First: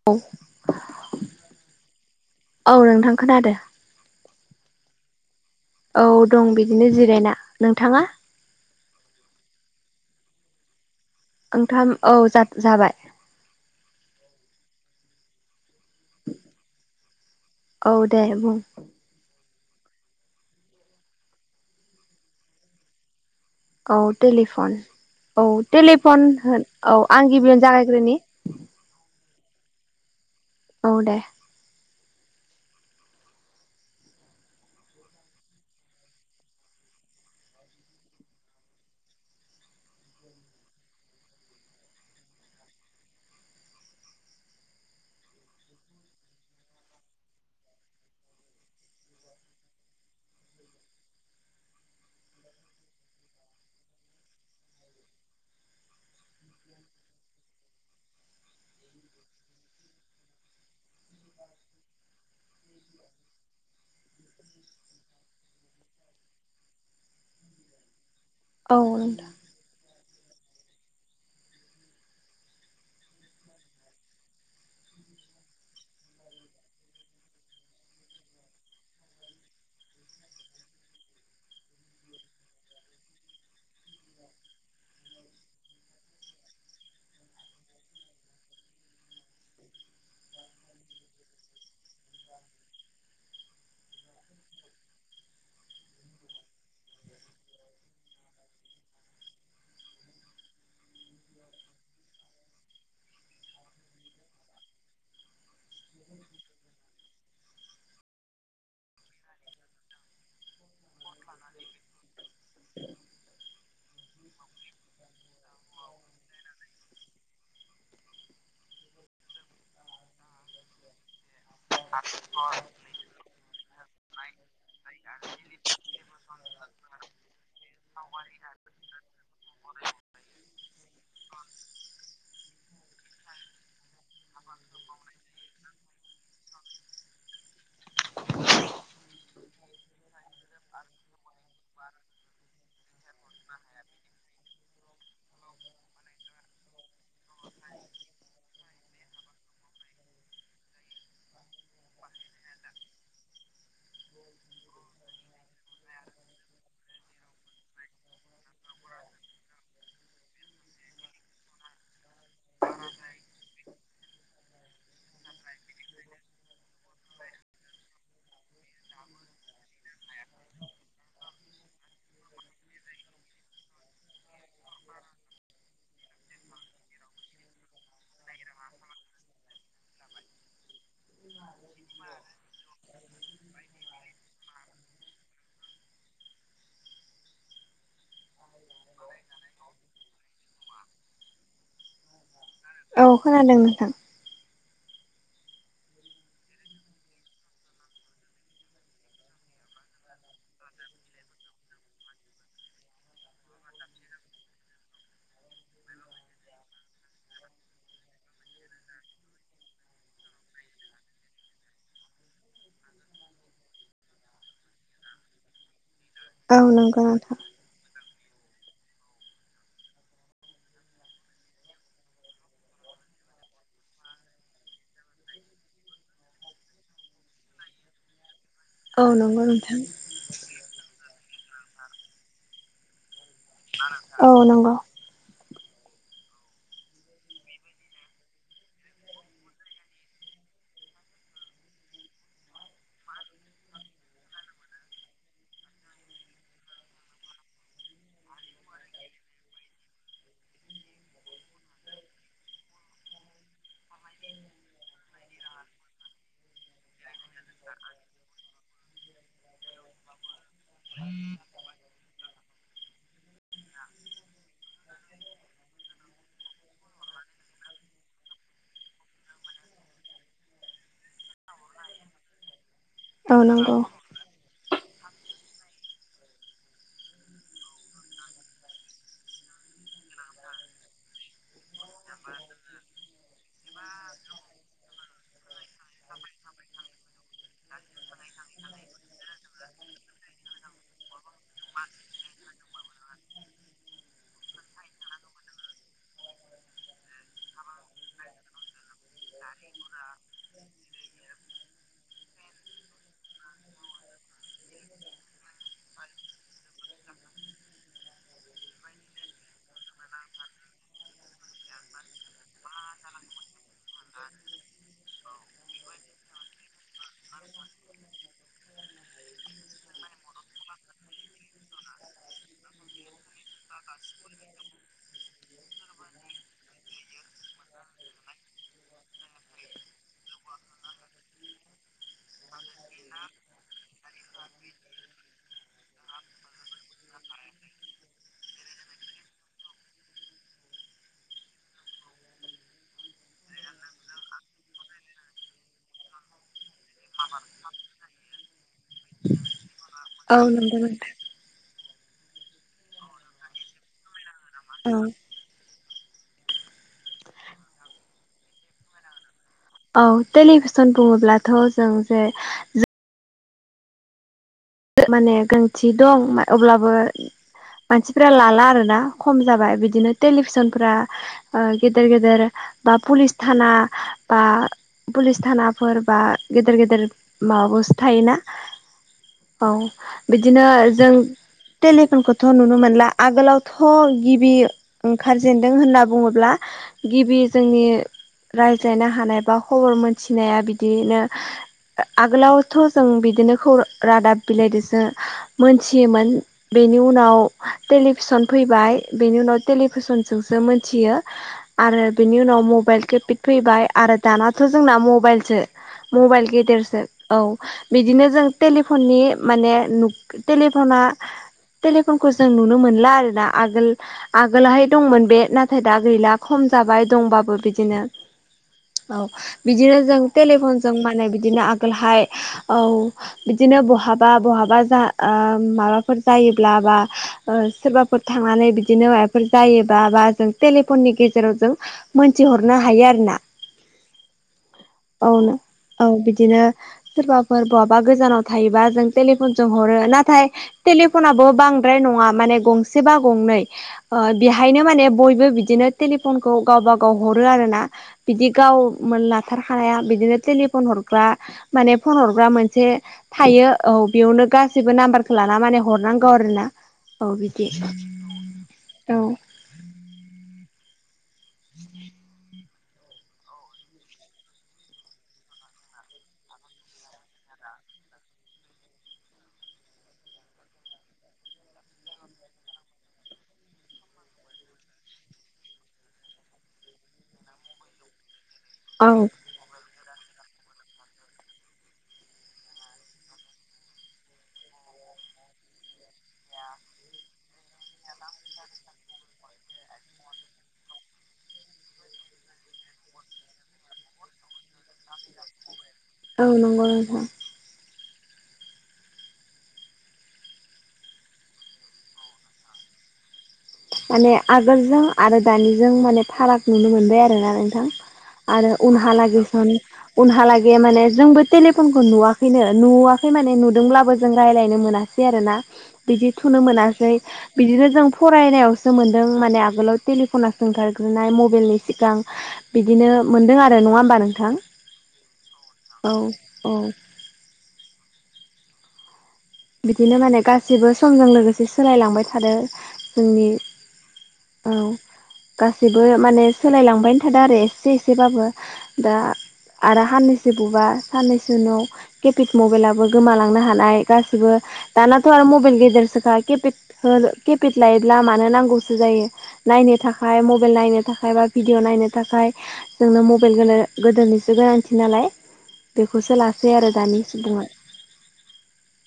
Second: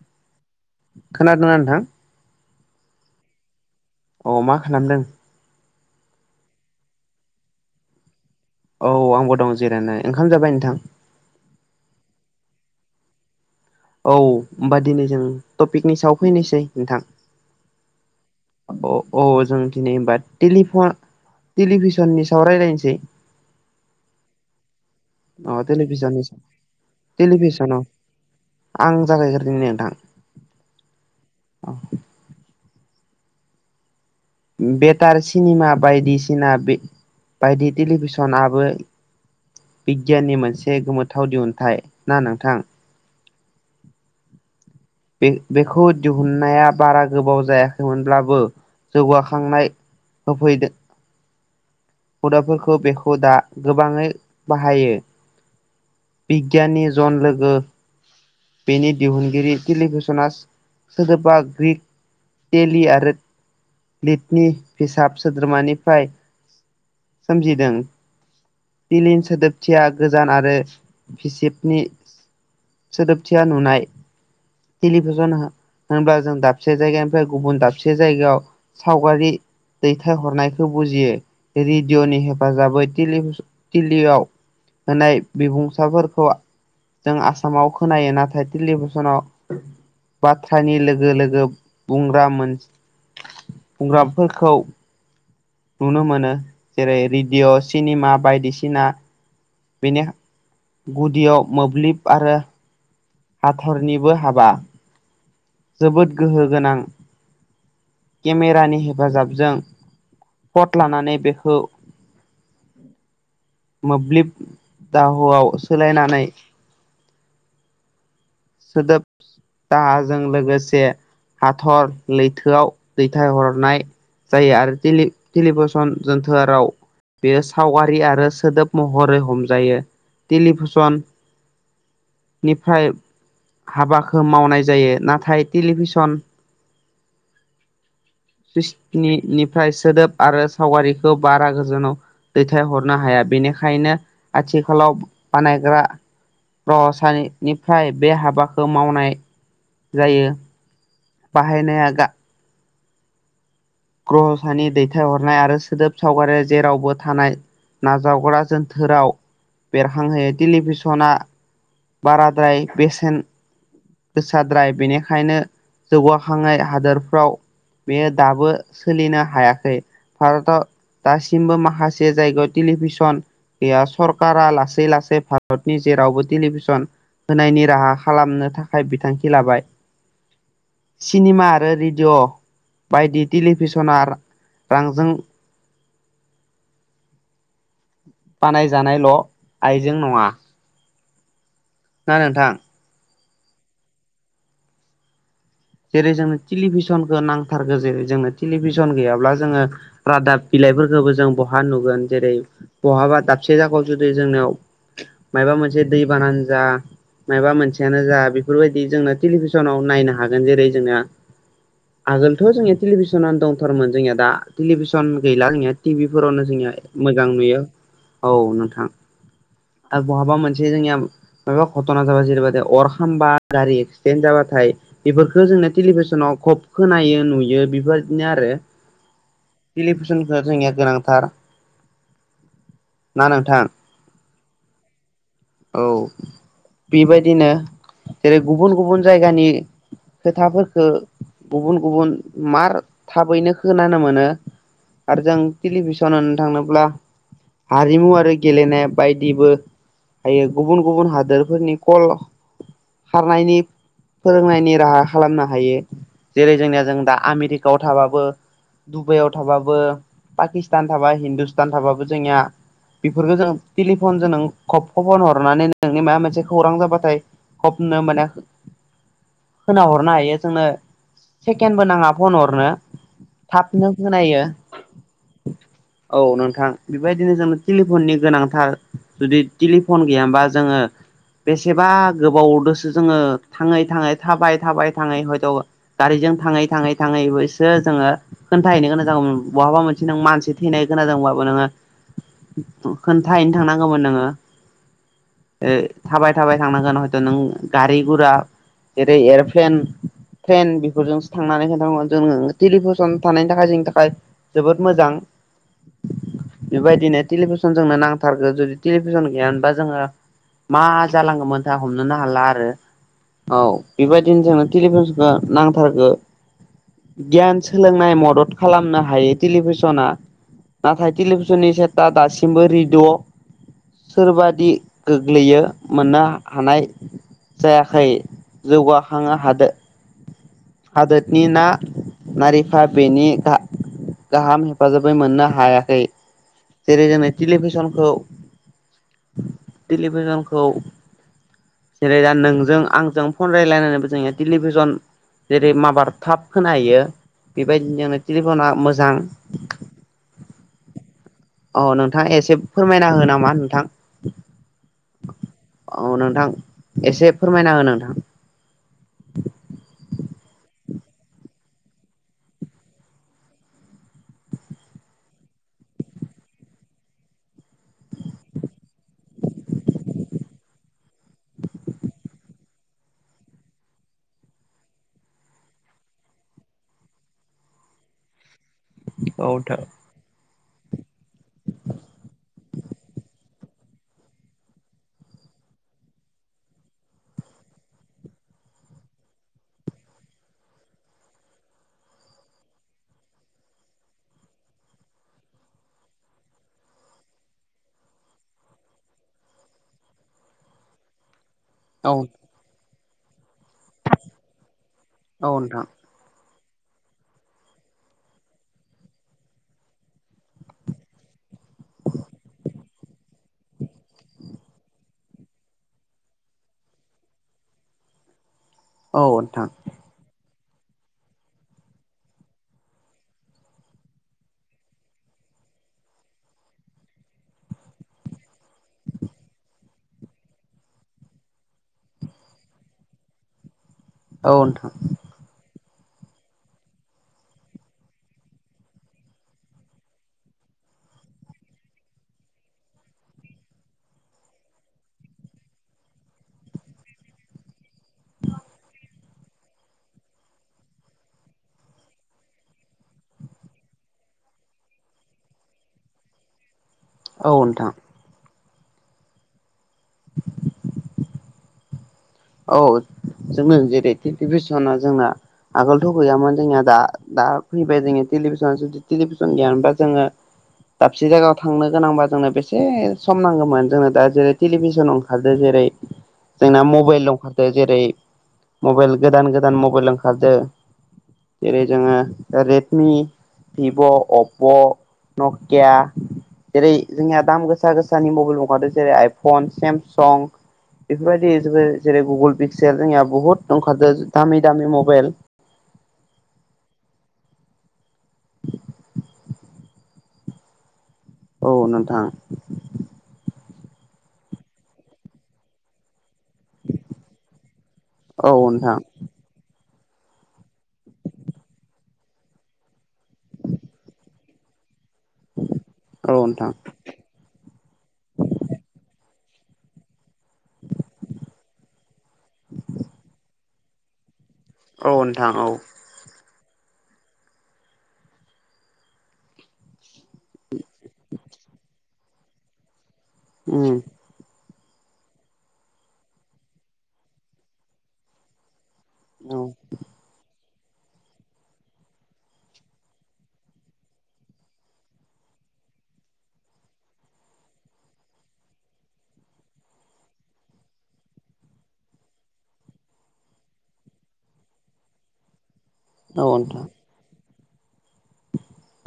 [unintelligible] खोनादोंना नोंथां? औ नोंथां खोनादो। अ मा खालामदों? औ दं बिदिनो जिरायना नोंथाङा? औ आंबो दं जिरायनो ओंखाम जाबाय नोंथां? ओंथाम औ जा-जाबाय? औ होनोमबा दिनै जों टपिकनि सायाव फैनोसै नोंथां। औ दे बुं औ अ जों दिनै हबा टेलि फ टेलिभिसननि सायाव रायजलायनोसै औ टेलिफन औ अ टेलिभिसननि टेलिफन होन औ आं गिबियावनो टेलिभिसनाव जागायग्रोनि आं जागायग्रदों नोंथां। औ दे। बेटार सिनेमा बायदिसिना बे बायदि टेलिभिसनाबो बिगियाननि मोनसे गोमोथाव दिहुनथाइ ना नोंथां। बे बेखौ दिहुननाया बारा गोबाव जायाखैमोनब्लाबो जौगाखांनाय होफैदो हुदाफोरखौ बेखौ दा गोबाङै बाहायो बिग्यानि जन लोगो बेनि दिहुनगिरि टेलिभिसना सोदोबा ग्रिक टेलि आरो लिटनि फिसाब सोद्रोमानिफ्राय सोमजिदों। औ बिलिन नोंथां सोदोबथिया गोजान आरो भिसिबनि सोदोबथिया नुनाय टेलिभिसन होनोब्ला जों दाबसे जायगानिफ्राय गुबुन दाबसे जायगायाव सावगारि दैथायहरनायखौ बुजियो रेडिअ'नि हेफाजाबै टिलि टिेलिआव होनाय बिबुंसाफोरखौ जों आसामाव खोनायो नाथाय टेलिभिसनाव बाथ्रानि लोगो लोगो बुंग्रा मोन बुंग्राफोरखौ नुनो मोनो जेरै रेडिअ' सिनेमा बायदिसिना बेनि गुदियाव मोब्लिब आरो हाथरनिबो हाबा जोबोद गोहोगोनां केमेरानि हेफाजाबजों पट लानानै बेखौ मोब्लिब दाहुआव सोलायनानै सोदोब दाहाजों लोगोसे हाथर लैथोआव दैथायहरनाय जायो आरो टेलि-टेलिभिसन जोनथोआ राव बेयो सावगारि आरो सोदोब महरै हमजायो टेलिभिसन निफाय हाबाखौ मावनाय जायो नाथाय टेलिभिसन [unintelligible] निफ्राय सोदोब आरो सावगारिखौ बारा गो जाव दैथायहरनो हाया बेनिखायनो आथिखालाव बानायग्रा [unintelligible] निफ्राय बे हाबाखौ मावनाय जायो। बाहायनाया गा ग्रह'सानि दैथायहरनाय आरो सोदोब सावगारिया जेरावबो थानाय नाजावग्रा जोनथोराव बेरहांहोयो टेलिभिसना बारााद्राय बेसेन गोसाद्राय बेनिखायनो जौगाखांनाय हादोरफ्राव बेयो दाबो सोलिनो हायाखै भारताव दासिमबो माखासे जायगायाव टेलिभिसन बे सरकारा लासै लासै भारतनि जेरावबो टेलिभिसन होनायनि राहा खालामनो थाखाय बिथांखि लाबाय सिनेमा आरो रेडिय' बायदि टेलिभिसना रांजों बानायजानायल' आइजें नङा। ना नोंथां। औ खोनादों नोंथां। जेरै जोंनो टेलिभिसनखौ नांथारगो जेरै जोंनो टेलिभिसन गैयाब्ला जोङो रादाब बिलाइफोरखौबो जों बहा नुगोन जेरै बहाबा दाबसे जाखायाव जुदि जोंनियाव मायबा मोनसे दै बानानो जा माबा मोनसेयानो जा बेफोरबायदि जोंना टेलिभिसनाव नायनो हागोन जेरै जोंना आगोलथ' जोंनिया टेलिभिसनानो दंथारमोन जोंनिया दा टेलिभिसन गैला [unintelligible] टिभि फोरावनो औ जोंनि नंगौ मोजां नोंथां नुयो औ नोंथां। आरो बहाबा मोनसे जोंनिया मायबा घथना जाबा जेरैबायदि अर खामबा गारि एक्सिडेन्ट जाबाथाय बेफोरखौो जोंनो टेलिभिसनाव खब खोनायो नुयो बेफोरबादिनो आरो औ नंगौ नोंथां। [inaudible] जोंनिया गोनांथार ना नोंथां औ नंगौ औ बेबायदिनो जेरै गुबुन गुबुन जायगानि खोथाफोरखो गुबुन गुबुन मार थाबैनो खोनानो मोनो आरो जों टेलिभिसन होन थांनोब्ला हारिमु आरो गेलेनाय बायदिबो हायो गुबुन गुबुन हादोरफोरनि कल खारनायनि फोरोंनायनि राहा खालामनो हायो जेरै जोंनिया जों दा आमेरिकायाव थाबाबो डुबाइयाव थाबाबो पाकिस्तान थाबा हिन्दुस्तान थाबाबो जोंनिया बेफोरखौ जों टेलिफन जों नों खब खबर रनानै नोंनि माबा मोनसे खौरां जाबाथाय खबनो माने खाो हरनो हायो जोंनो सेकेन्डबो नाङा फन हरनो औ नंगौ थाबनो होनायो औ नोंथां बेबायदिनो जोंनो टेलिफननि गोनांथार जुदि टेलिफन गैयामोनबा जोङो बेसेबा गोबावदसो जोङो थाङै थाङै थाबायै थाबाय थाङै हयथ' गारिजों थाङै थाङै थाङै बसो जोङो खोन्थाहैनो गोनां जागौमोन बहाबा मोनसे नों मानसि थैनाय खोनादोंबाबो नोङो खोन्थाहैनो थांनांगौमोन नोङो थाबाय थाबाय थांनांगोन हयथ' नों गारि गुरा जेरै एयारफ्लेन ट्रेन बेफोरजोंसो थांनानै खिन्थायोमोन जोंङो टेलिभिसन थानायनि थाखाय जोंनि थाखाय जोबोद मोजां बेबायदिनो टेलिभिसन जोंनो नांथारगो जुदि टेलिभिसन गैया मोनबा जोङो मा जालांगौमोनथा हमनोनो हाला आरो औ बेबायदिनो जोंनो टेलिभनखो नांथारगो गियान सोलोंनाय मदद खालामनो हायो टेलिभिसना। नाथाय टेलिभिसननि सेटा दासिमबो रेडिअ' सोरबादि गोग्लैयो मोननो हानाय जायाखै जौगाखांनो हादो हादोतनि ना नारिखा बेनि दा गाहाम हेफाजाबै मोननो हायाखै जेरै जोङो टेलिभिसनखौ टेलिभिजनखौ जेरै दा नोंजों आंजों फन रायजलायनानैबो जोंङो टेलिभिजन जेरै माबार थाब खोनाहैयो बेबायदिनो टेलिफना मोजां औ नंगौ नोंथां औ नोंथाङा एसे फोरमायना हो नामा नोंथां औ औ नोंथां एसे फोरमायना हो नोंथां औ टेलिभिसन बुङोब्लाथ' जों जे माने गोनांथि दं अब्लाबो मानसिफ्रा लाला आरो ना खम जाबाय बिदिनो टेलिभिसनफ्रा ओ गेदेर गेदेर बा पुलिस थाना बा पुलिस थानाफोर बा गेदेर गेदेर माबायावसो थायोना औ बिदिनो जों टेलिफनखौथ' नुनो मोनला आगोलावथ' गिबि ओंखारजेनदों होनना बुङोब्ला गिबि जोंनि रायज्लायनो हानाय बा खबर मोनथिनाया बिदिनो ओ आगोलावथ' जों बिदिनो खौ रादाब बिलाइजोंसो मोनथियोमोन। बेनि उनाव टेलिभिसन फैबाय बेनि उनाव टेलिभिसनजोंसो मोनथियो। [inaudible] आरो बिनि उनाव मबाइल केेपिक फैबाय आरो दानाथ' जोंना औ मबाइलसो नोंथां मबाइल गेदेरसो औ बिदिनो जों टेलिफननि माने टेलिफना टेलिफनखौ जों नुनो मोनला आरोना आगोल आगोलहाय दंमोन बे नाथाय दा गैला खम जाबाय दंबाबो बिदिनो औ बिदिनो जों टेलिफनजों माने बिदिनो आगोलहाय औ बिदिनो बहाब बा बहाबा जा ओ माबाफोर जायोब्ला बा ओ सोरबाफोर थांनानै बिदिनो माबाफोर जायोबा बा जों टेलिफननि गेजेराव जों मोनथिहरनो हायो आरोना औ नोंथां। औनो औ बिदिनो सोरबाफोर बहाबा गोजानाव थायोबा जों टेलिफन जों हरो नाथाय टेलिफनाबो बांद्राय नङा माने गंसे बा गंनै ओ बेहायनो माने बयबो बिदिनो टेलिफनखौ गावब गाव हरो आरोना। बिदि गावमोन लाथारखाया बिदिनो टेलिफन हरग्रा माने फन हरग्रा मोनसे थायो। औ बेयावनो गासैबो नाम्बारखौ लाना माने हरनांगौ आरो ना औ बिदि। औ। [unintelligible] [unintelligible] औ जोंनो जेरै लिभिसना जोंना आगोलथ' गैयामोन जोंनिया दा दा फैबाय जोङो टेलिभिसन जुदि टेलिभिसन गियानबा जोङो दाबसे जायगायाव थांनो गोनांबा जोंनो बेसे सम नांगौमोन जोंनो दा जेरै लिभिसनआव हादो जेरै जोंना मबाइलआव ओंखारदो जेरै मबाइल गोदान गोदान मबाइल ओंखारदो। जेरै जोङो रेडमि भिभ' अप' नकिया जेरै जोंनिया दाम गोसा गोसानि मबाइल बो ओंखादों जेरै आइफन सेमसं बेफोरबायदि ज जेरै गुगोल पिक्सिल जोंनिया बुहुत खारादो दामि दामि मबाइल आं नंगौ नोंथां। [inaudible] औ नोंथां। माने आगोलजों आरो दानिजों माने फाराग नुनो मोनबाय आरोना नोंथां औ आरो नोंथां उनहालागै सम उनहालागै माने जोंबो टेलिफनखौ नुवाखैनो नुवाखै माने नुदोंब्लाबो जों रायज्लायनो मोनाखै खै आरोना बिदि औ थुनो नोंथां मोनै बिदिनो जों फरायनायाव सो मोन्दों माने आगोलाव टेलिफना सोंथारग्रोनाय मबाइलनि सिगां बिदिनो मोनदों आरो नङा होमबा नोंथां? औ नोंथां औ। औ औ। बिदिनो माने गासैबो समजों लोगोसे सोलायलांबाय थादो जोंनि उम। औ। गासैबो माने सोलायलांबायानो थादों आरो एसे एसेबाबो दा औ। आरो साननैसो बुबा साननैसो उनाव केपिड मबाइलाबो गोमालांनो हानाय गासै बो दानाथ' आरो मबाइल गेदेरसोखा किपेड ओ केपिटेलायो लामानो नांगौसो जायो। नायनो थाखाय मबाइल नायनो थाखाय बा भिडिअ नायनो थाखाय जोंनो मबाइल ग गोदोनिसो गोनांथि नालाय बेखौसो लासै नोंथां आरो दानि सुबुङा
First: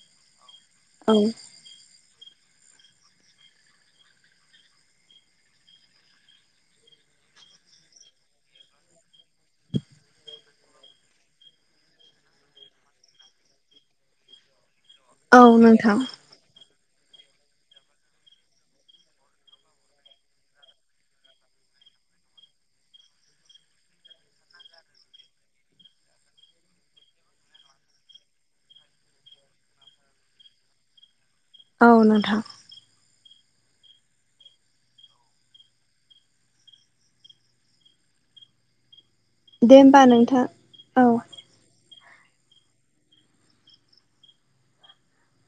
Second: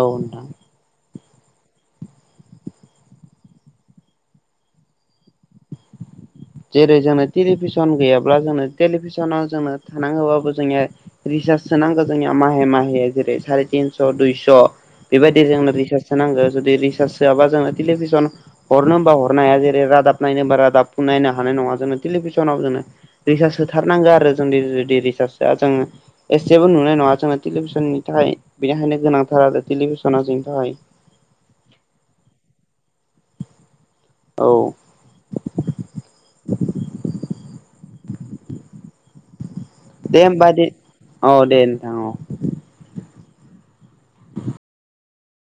औ नोंथां औ जेरै जों टेलिभिसन गैयाब्ला जों टेलिभिसनाव जोंनो थानांगोबाबो जोंनिया रिसार्जसो नांगौ जोंनिया माहे माहे जेरै साराय तिनस' दुइस' बेबायदि औ जोंनो नोंथां रिसार्चस नांगौ जुदि रिसार्च बा जोङो टेलिभिसन हरनो हबा हरनो हाया जेरै रादाब नायनो रादाबनायनो हाया थानाय नङा जों टेलिभिसनाव जोङो रिस्स होथारनांगो आरो जों जुदि रिसार्ज होआ जोङो एसेबो नुनाय नङा जोंङो टेलिभिसननि थाखाय बेनिखायनो गोनांथार आरो टेलिभिसना जोंनि थाखाय औ नोंथां। औ। दे होमबा दे औ दे। नोंथां औ